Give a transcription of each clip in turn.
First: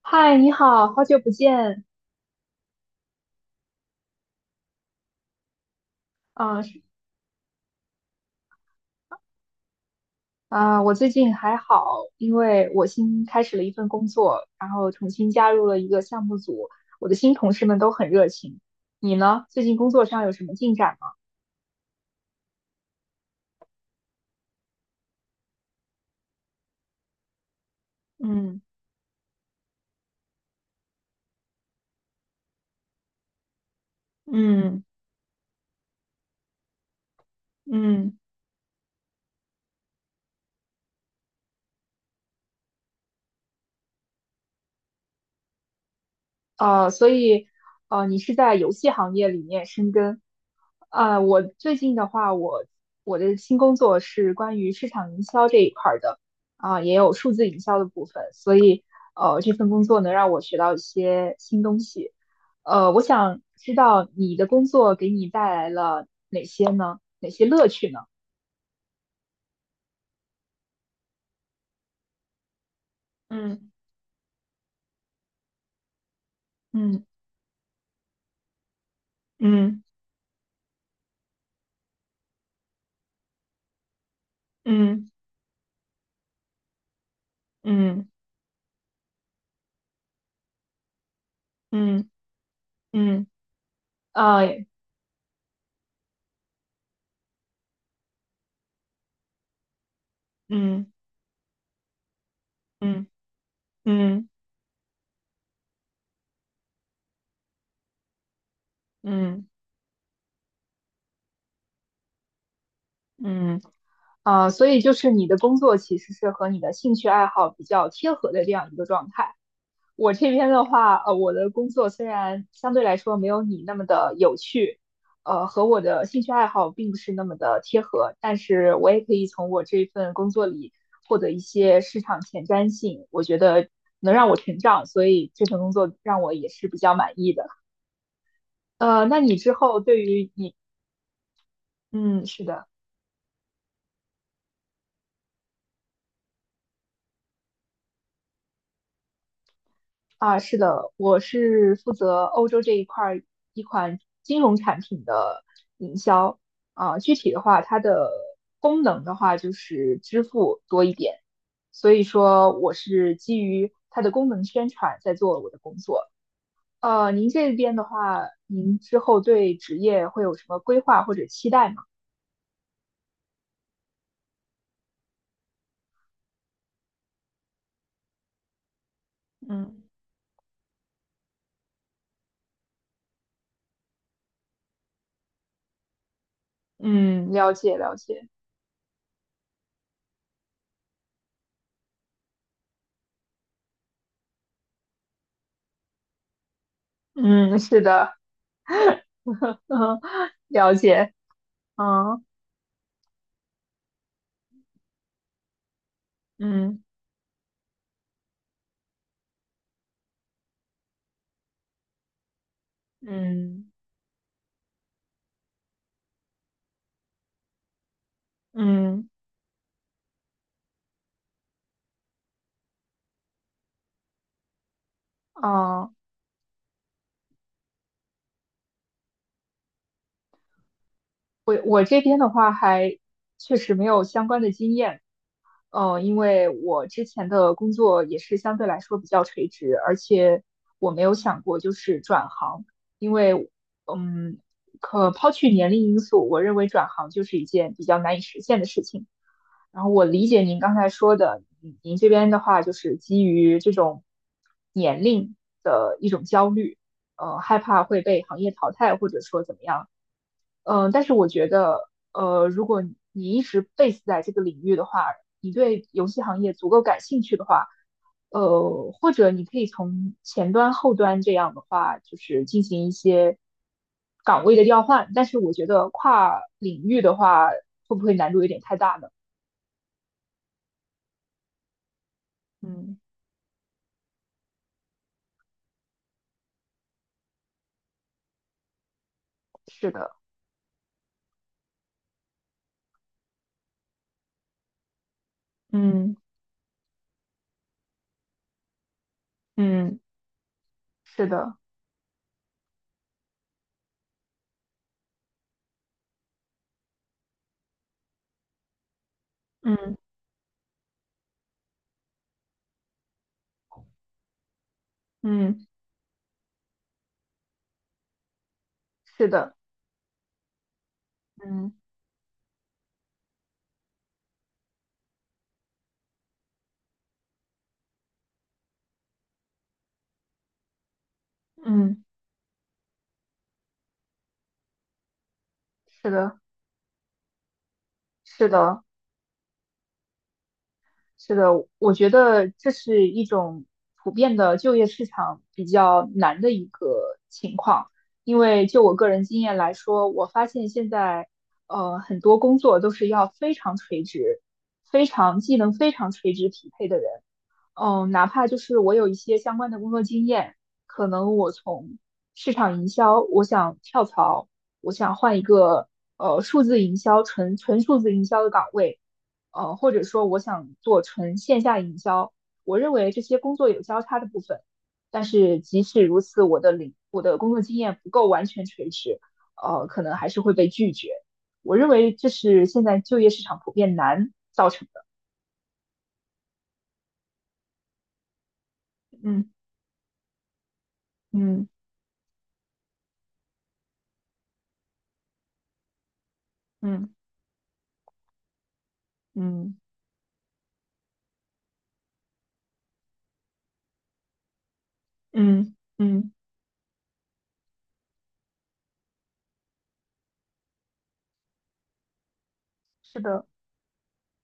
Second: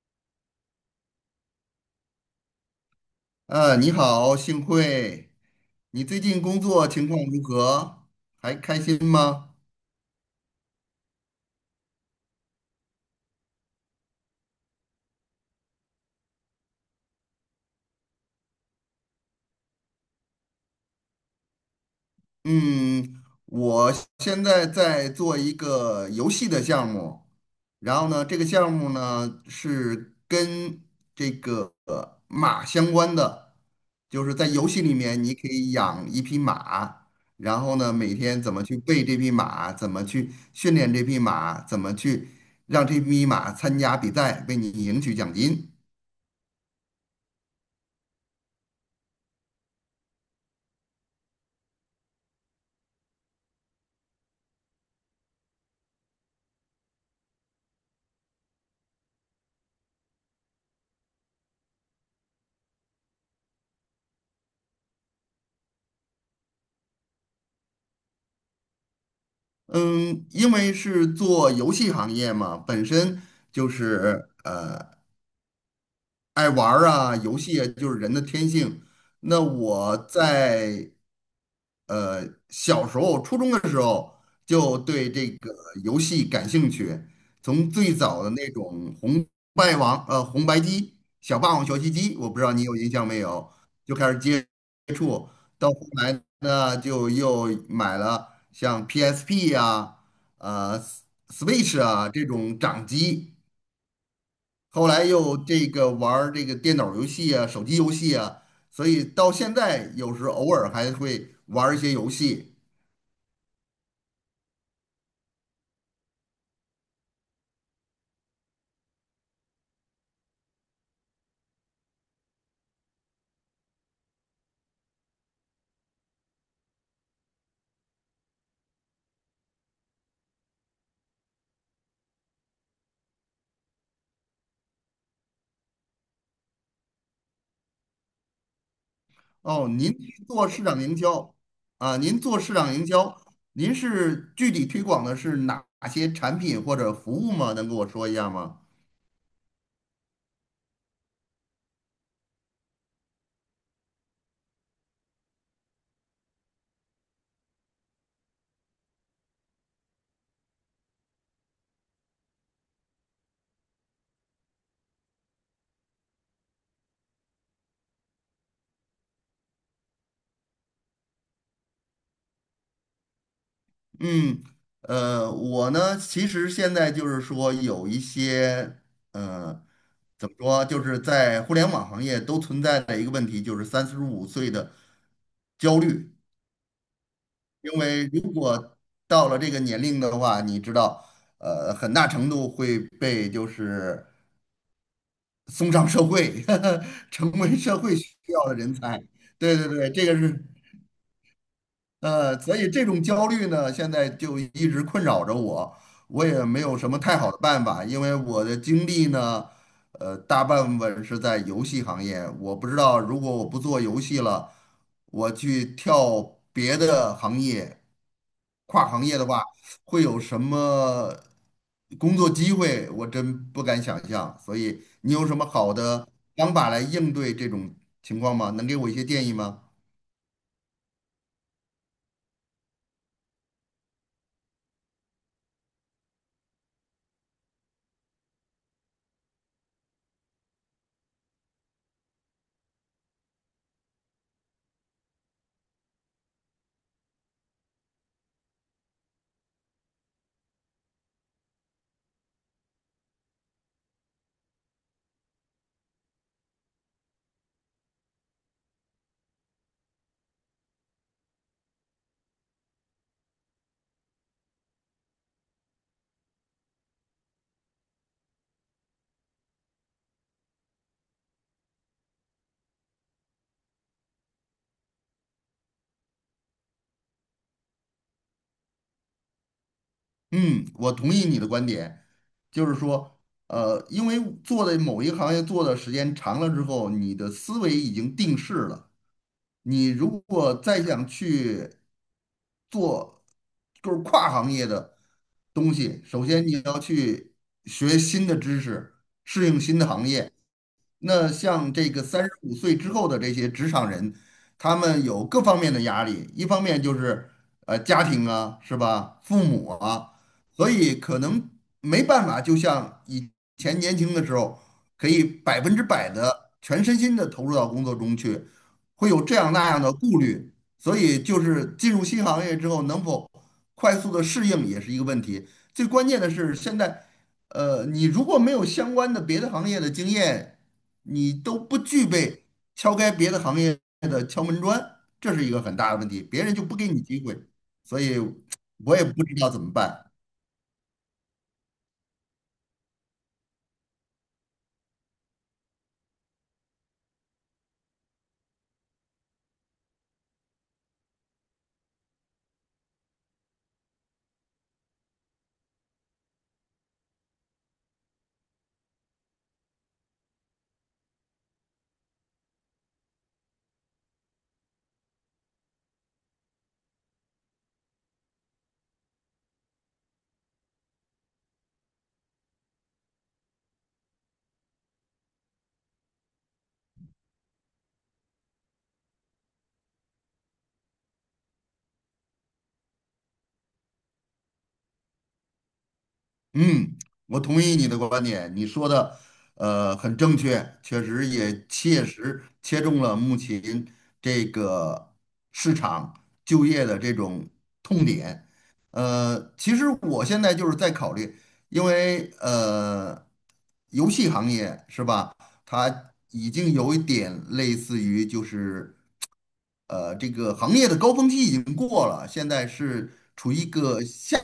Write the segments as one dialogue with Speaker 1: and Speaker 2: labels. Speaker 1: 嗨，你好，好久不见。
Speaker 2: 你好，幸会。你最近
Speaker 1: 嗯、
Speaker 2: 工
Speaker 1: 啊，
Speaker 2: 作情况如何？还开心吗？
Speaker 1: 我最近还好，因为我新开始了一份工作，然后重新加入了一个项目组，我的新同事们都很热情。你呢？最近工作上有什么进展吗？
Speaker 2: 嗯，我现在在做一个游戏的项目，然后呢，这个
Speaker 1: 嗯
Speaker 2: 项目呢是跟马相关的，就是在游戏
Speaker 1: 嗯
Speaker 2: 里面你可以养一匹马，然后呢，每
Speaker 1: 嗯。
Speaker 2: 天怎么去喂这匹马，怎么去训练这匹马，怎么去让这匹马参加比赛，为你赢取奖金。
Speaker 1: 所以你是在游戏行业里面深耕。啊，我最近的话，我的新工作是关于市场营销这一块儿的，啊、也有数字营销的部分，所以这份工作能让我学到一些新东西。我想知道你的工作给你带来了哪些呢？哪些乐趣呢？
Speaker 2: 嗯，因为是做游戏行业嘛，本身就
Speaker 1: 嗯
Speaker 2: 是呃爱玩儿
Speaker 1: 嗯
Speaker 2: 啊，游戏啊，就是人的天性。那
Speaker 1: 嗯
Speaker 2: 我在小时候，初中的时候就对
Speaker 1: 嗯
Speaker 2: 这个游戏感兴趣，从最
Speaker 1: 嗯
Speaker 2: 早的那种红白机、小霸王学习
Speaker 1: 嗯
Speaker 2: 机，我不知道你有印象没
Speaker 1: 嗯
Speaker 2: 有，就开始接
Speaker 1: 呃，
Speaker 2: 触，到后来呢就又买了像 PSP 啊、呃
Speaker 1: 嗯
Speaker 2: Switch 啊这种掌
Speaker 1: 嗯
Speaker 2: 机。
Speaker 1: 嗯
Speaker 2: 后来又这个玩儿这个电脑游戏啊、手机游戏啊，所以到
Speaker 1: 嗯嗯
Speaker 2: 现在有时偶尔还会玩儿一些游戏。
Speaker 1: 嗯。啊，所以就是你的工作其实是和你的兴趣爱好比较贴合的这样一个状态。我这边的话，我的工作虽然相对来说没有你那么的有趣，和我的兴趣爱好并不是那么的贴合，但是我也可以从我这份工作里获得一些市场前瞻性，我觉得能让我成长，所以这份工作让我也是比较满意的。那你之
Speaker 2: 哦，
Speaker 1: 后
Speaker 2: 您
Speaker 1: 对
Speaker 2: 是
Speaker 1: 于
Speaker 2: 做
Speaker 1: 你，
Speaker 2: 市场营销啊，您
Speaker 1: 嗯，
Speaker 2: 做
Speaker 1: 是
Speaker 2: 市
Speaker 1: 的。
Speaker 2: 场营销，您是具体推广的是哪些产品或者服务吗？能跟我说一下吗？
Speaker 1: 啊，是的，我是负责欧洲这一块儿一款金融产品的营销。啊，具体的话，它的功能的话就是支付多一点，所以说我是基于它的功能宣传在做我的工作。您这边的话，您之后对职业会有什么规划或者期待吗？
Speaker 2: 嗯，我呢，其实现在就是说有一些，呃，
Speaker 1: 嗯。
Speaker 2: 怎么说啊，就是在互联网行业都存在的一个问题，就是三十五岁的焦虑。
Speaker 1: 嗯，了
Speaker 2: 因
Speaker 1: 解了
Speaker 2: 为如
Speaker 1: 解。
Speaker 2: 果到了这个年龄的话，你知道，很大程度会被就是送上社会，呵呵成为
Speaker 1: 嗯，
Speaker 2: 社
Speaker 1: 是
Speaker 2: 会需
Speaker 1: 的，
Speaker 2: 要的人才。对 对对，
Speaker 1: 嗯，
Speaker 2: 这个是
Speaker 1: 了解。嗯
Speaker 2: 所以这种焦虑呢，现在就一直困扰着我，我也没有
Speaker 1: 嗯
Speaker 2: 什么太好的办法，因为我的经历呢，大半部分是在游戏行业，我不知道如果我不
Speaker 1: 嗯。
Speaker 2: 做游戏了，我去跳别的行业。跨行
Speaker 1: 嗯
Speaker 2: 业的话，会有什么工作机会？我真不敢想象。所以你有什么好
Speaker 1: 嗯，
Speaker 2: 的方法来应对这种情况吗？能给我一些建议吗？
Speaker 1: 我这边的话还确实没有相关的经验，嗯，因为我之前的工作也是相对来说比较垂直，而且我没有想过就是转行，因为嗯，可抛去年龄因素，我认为转行就是一件比较难以实现的事情。然后我理解您刚才说的，您这边的话就是基于这种年龄的一种焦虑，害怕会被行业淘汰，或者说怎么样。但是我觉得，如果你一直 base 在这个领域的话，你对游戏行业足够感兴趣的话，或者你可以从前端、后端这样的话，就是进行一些岗位的调换。但是我觉得跨领域的话，会不会难度有点太大呢？
Speaker 2: 嗯，我同意你的观点，就是
Speaker 1: 嗯，
Speaker 2: 说，因为做的某一行业做的时间长了之后，你的思维已经定势了。你
Speaker 1: 是的，
Speaker 2: 如果再想去做就是跨行业的东西，
Speaker 1: 嗯
Speaker 2: 首先你要去学新的知识，适应新的
Speaker 1: 嗯
Speaker 2: 行业。
Speaker 1: 是
Speaker 2: 那
Speaker 1: 的，
Speaker 2: 像这个三十五岁之后的这些职场人，他们有各方面的压力，一方面就是家庭啊，是吧？父母
Speaker 1: 嗯
Speaker 2: 啊，所以可能没办法，就像以前年轻的时候，可以百
Speaker 1: 嗯
Speaker 2: 分之百的全身心的投入到工作中去。会有
Speaker 1: 是
Speaker 2: 这样
Speaker 1: 的，
Speaker 2: 那样的顾虑，所以就是
Speaker 1: 嗯
Speaker 2: 进入新行业之后能否快速的适应也是一个问题。最关键的是现在，你如果没有相关的别的行业的经验，你都不
Speaker 1: 嗯
Speaker 2: 具备敲开别的行业的敲门砖，这是一个很大的问
Speaker 1: 是
Speaker 2: 题，
Speaker 1: 的，
Speaker 2: 别人就不给你机会，所以
Speaker 1: 是的。
Speaker 2: 我也不知道怎么办。
Speaker 1: 是的，我觉得这是一种普遍的就业市场比较难的一个情况，因为就我个人经验来说，我发现现在很多工作都是要非常垂直，非常技能非常垂直匹配的人。嗯，哪怕就是我有一些相关的工作经验，可能我从市场营销，我想跳槽，我想换一个数字营销纯数字营销的岗位，或者说我想做纯线下营销，我认为这些工作有交叉的部分，但是即使如此，我的工作经验不够完全垂直，可能还是会被拒绝。我认为这是现在就业市场普遍难造成的。
Speaker 2: 嗯，我同意你的观点，你说的
Speaker 1: 嗯
Speaker 2: 很正确，确实也
Speaker 1: 嗯
Speaker 2: 切实切中了目前这个市场就业的
Speaker 1: 嗯
Speaker 2: 这种痛点。其
Speaker 1: 嗯。
Speaker 2: 实我现在就是在考虑，因为游戏行业是吧，
Speaker 1: 嗯
Speaker 2: 它
Speaker 1: 嗯，
Speaker 2: 已经有一点类似于就是这个行业的高峰期已经过了，现在是
Speaker 1: 是的，
Speaker 2: 处于一个下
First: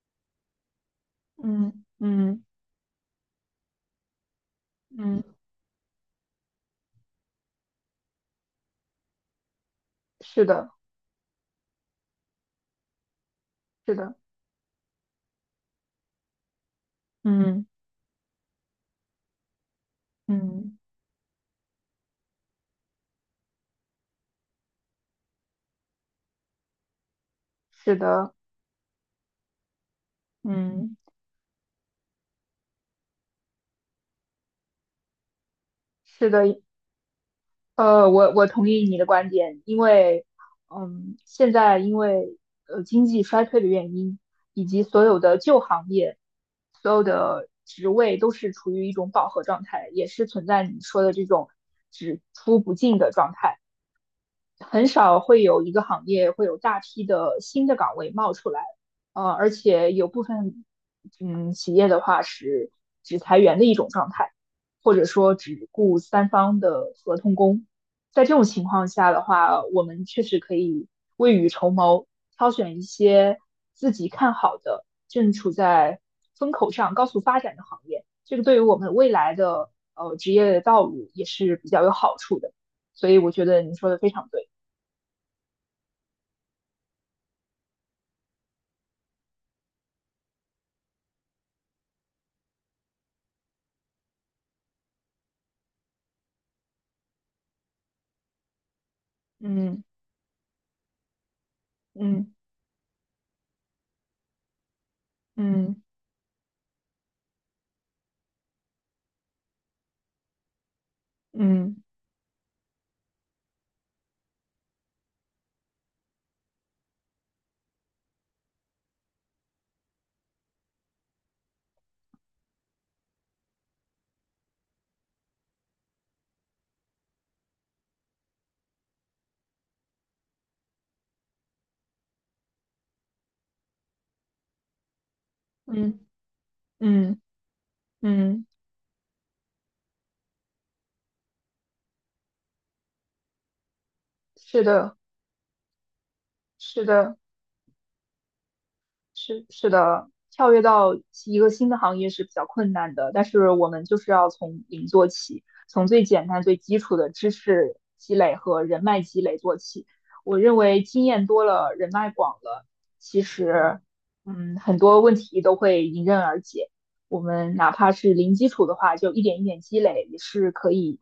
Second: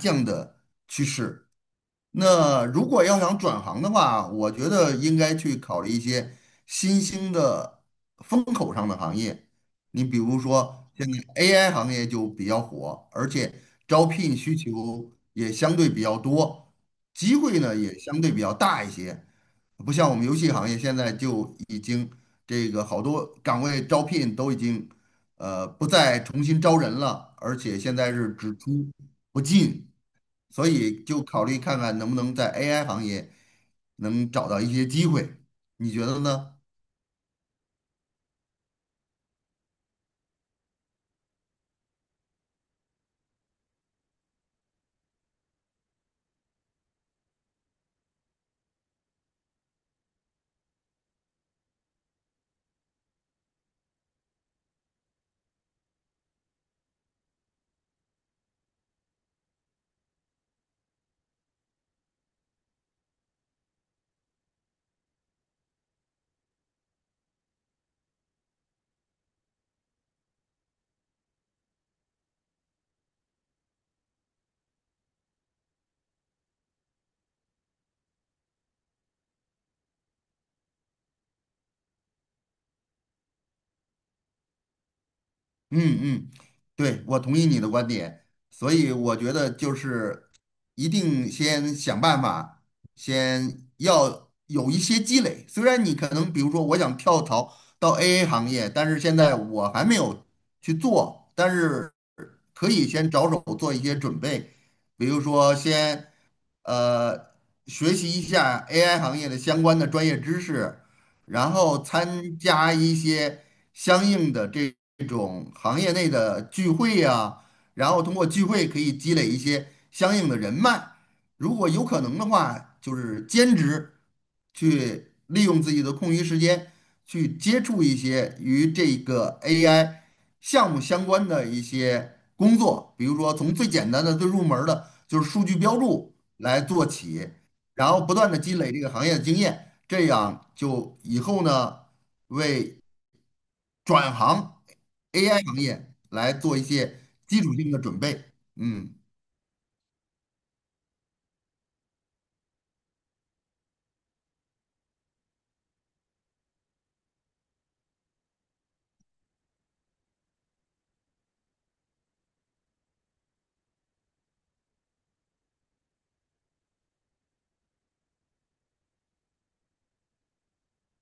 Speaker 2: 降的趋势。
Speaker 1: 嗯嗯
Speaker 2: 那如果要想转行的话，我觉得应
Speaker 1: 嗯，
Speaker 2: 该去考虑一些新兴的风口上的行业。你比如
Speaker 1: 是的，
Speaker 2: 说，现在 AI 行业就比较火，而且
Speaker 1: 是
Speaker 2: 招
Speaker 1: 的，
Speaker 2: 聘需求也相对比较多，机会
Speaker 1: 嗯
Speaker 2: 呢也相对比较大一些。不像我们游戏行
Speaker 1: 嗯，
Speaker 2: 业现在就已经这个好多岗位招聘都已经不再重新招人了，而且现
Speaker 1: 是
Speaker 2: 在是
Speaker 1: 的，
Speaker 2: 只出不进。所
Speaker 1: 嗯
Speaker 2: 以就考虑看看能不能在 AI 行业能找到一些机会，你觉得
Speaker 1: 是的，
Speaker 2: 呢？
Speaker 1: 我同意你的观点，因为，现在因为经济衰退的原因，以及所有的旧行业，所有的职位都是处于一种饱和状态，也是存在你说的这种只出不进的状态。很少会有一个行业会有大批的新的岗位冒出来，而且有部分企业的话是只裁员的一种状态，或者说只雇三方的合同工。在这种情况下的话，我们确实可以未雨绸缪，挑选一些自己看好的、正处在风口上、高速发展的行业。这个对于我们未来的职业道路也是比较有好处的。所以我觉得你说的非常对。
Speaker 2: 嗯嗯，对，我同意你的观点，所以我觉得就是一定先想办法，先要有一些积累。虽然你可能比如说我想跳槽到 AA 行业，但是现在我
Speaker 1: 嗯
Speaker 2: 还没有去做，但是
Speaker 1: 嗯
Speaker 2: 可以先着手做一些准备，比如说
Speaker 1: 嗯
Speaker 2: 先呃学习一下 AI 行业的相关的专业知识。然
Speaker 1: 嗯
Speaker 2: 后参加一些相应的这种行业内的聚会呀、然后通过聚会可以积累一些相应的人脉。如果有可能的话，就是兼职去利用自己的空余时间去接触一些与这个 AI 项目相关的一些工作，比如说从最简单的、最入门儿的，就是数据标
Speaker 1: 嗯
Speaker 2: 注来做
Speaker 1: 嗯
Speaker 2: 起。然后不断
Speaker 1: 嗯，
Speaker 2: 的
Speaker 1: 嗯
Speaker 2: 积累这个行业的经验，这样就以后呢，为转行
Speaker 1: 是的，
Speaker 2: AI 行业来做一
Speaker 1: 是
Speaker 2: 些
Speaker 1: 的。
Speaker 2: 基础性的准备。嗯。
Speaker 1: 是的，跳跃到一个新的行业是比较困难的，但是我们就是要从零做起，从最简单、最基础的知识积累和人脉积累做起。我认为经验多了，人脉广了，其实，很多问题都会迎刃而解。我们哪怕是零基础的话，就一点一点积累，也是可以，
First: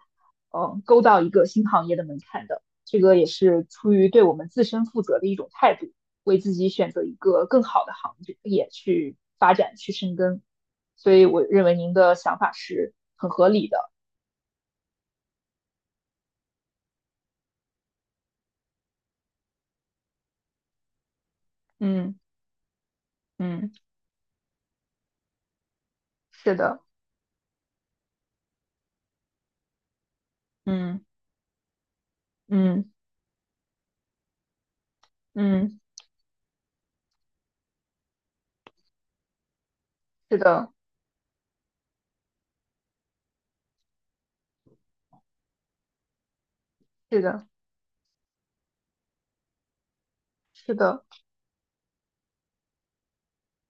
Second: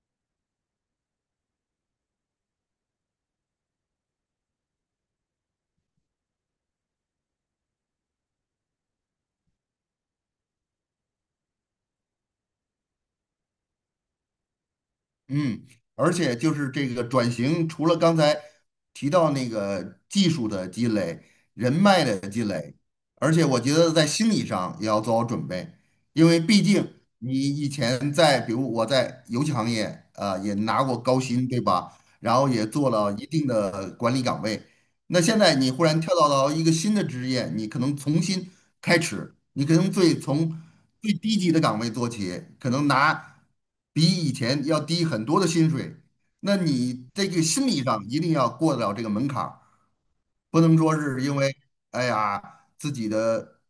Speaker 1: 勾到一个新行业的门槛的。这个也是出于对我们自身负责的一种态度。为自己选择一个更好的行业去发展、去深耕。所以我认为您的想法是很合理的。
Speaker 2: 嗯，而且就是这个转型，除了刚才提到那个技术的积累、人脉
Speaker 1: 嗯
Speaker 2: 的积累，而且我觉
Speaker 1: 嗯
Speaker 2: 得在心理上也要做好准备，因为
Speaker 1: 是
Speaker 2: 毕
Speaker 1: 的，
Speaker 2: 竟你以前在，比如我在游戏行业啊、也拿过
Speaker 1: 嗯
Speaker 2: 高薪，对吧？然后也
Speaker 1: 嗯
Speaker 2: 做了一定的管理岗位，那现在你
Speaker 1: 嗯
Speaker 2: 忽然跳到了一个新的职业，你可能重新开始，你可能最
Speaker 1: 是
Speaker 2: 从
Speaker 1: 的，
Speaker 2: 最低级的岗位做起，可能拿比以前要低很多的薪水。那你
Speaker 1: 是
Speaker 2: 这个
Speaker 1: 的，
Speaker 2: 心理上一定要过得了这个门槛儿，不
Speaker 1: 是
Speaker 2: 能说
Speaker 1: 的，
Speaker 2: 是因为哎呀自己的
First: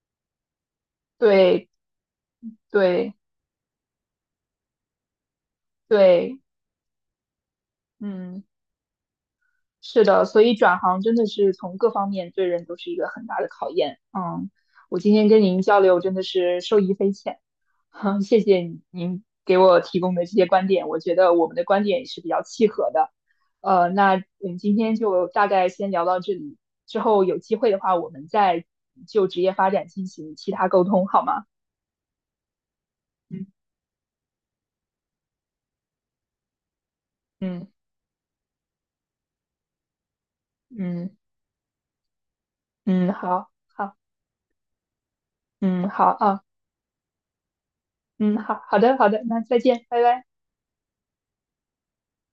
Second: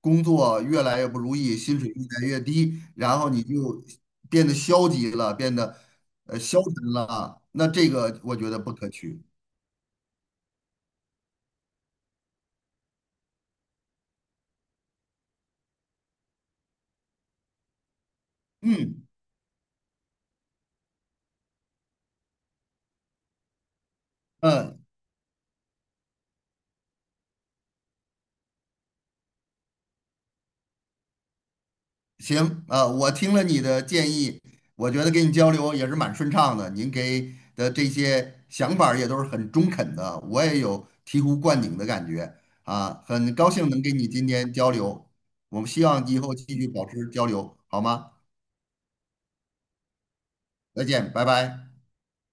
Speaker 2: 工作越来越不如意，
Speaker 1: 对
Speaker 2: 薪水越来越低，
Speaker 1: 对
Speaker 2: 然后你就变得消极了，变得
Speaker 1: 对，
Speaker 2: 消沉了。那这个我
Speaker 1: 嗯。
Speaker 2: 觉得不可取。
Speaker 1: 是的，所以转行真的是从各方面对人都是一个很大的考验。嗯，我今天跟您交流真的是受益匪浅，哼，谢谢
Speaker 2: 嗯
Speaker 1: 您给我提供的这些观点，我觉得我们的观点也是比较契合的。那我
Speaker 2: 嗯，
Speaker 1: 们今天就大概先聊到这里，之后有机会的话，我们再就职业发展进行其他沟通，好吗？
Speaker 2: 行，我听了
Speaker 1: 嗯
Speaker 2: 你的建议，我觉得跟你交流也是蛮顺畅的。您给
Speaker 1: 嗯
Speaker 2: 的这些想法儿也都是很中肯的，我也有
Speaker 1: 嗯
Speaker 2: 醍醐灌顶的感觉啊，
Speaker 1: 嗯，
Speaker 2: 很高
Speaker 1: 好
Speaker 2: 兴能
Speaker 1: 好，
Speaker 2: 跟你今天交流。我们希
Speaker 1: 嗯
Speaker 2: 望
Speaker 1: 好
Speaker 2: 以后
Speaker 1: 啊，
Speaker 2: 继续保持交流，好吗？
Speaker 1: 嗯好好的好的，那再见，拜拜。
Speaker 2: 再见，拜拜。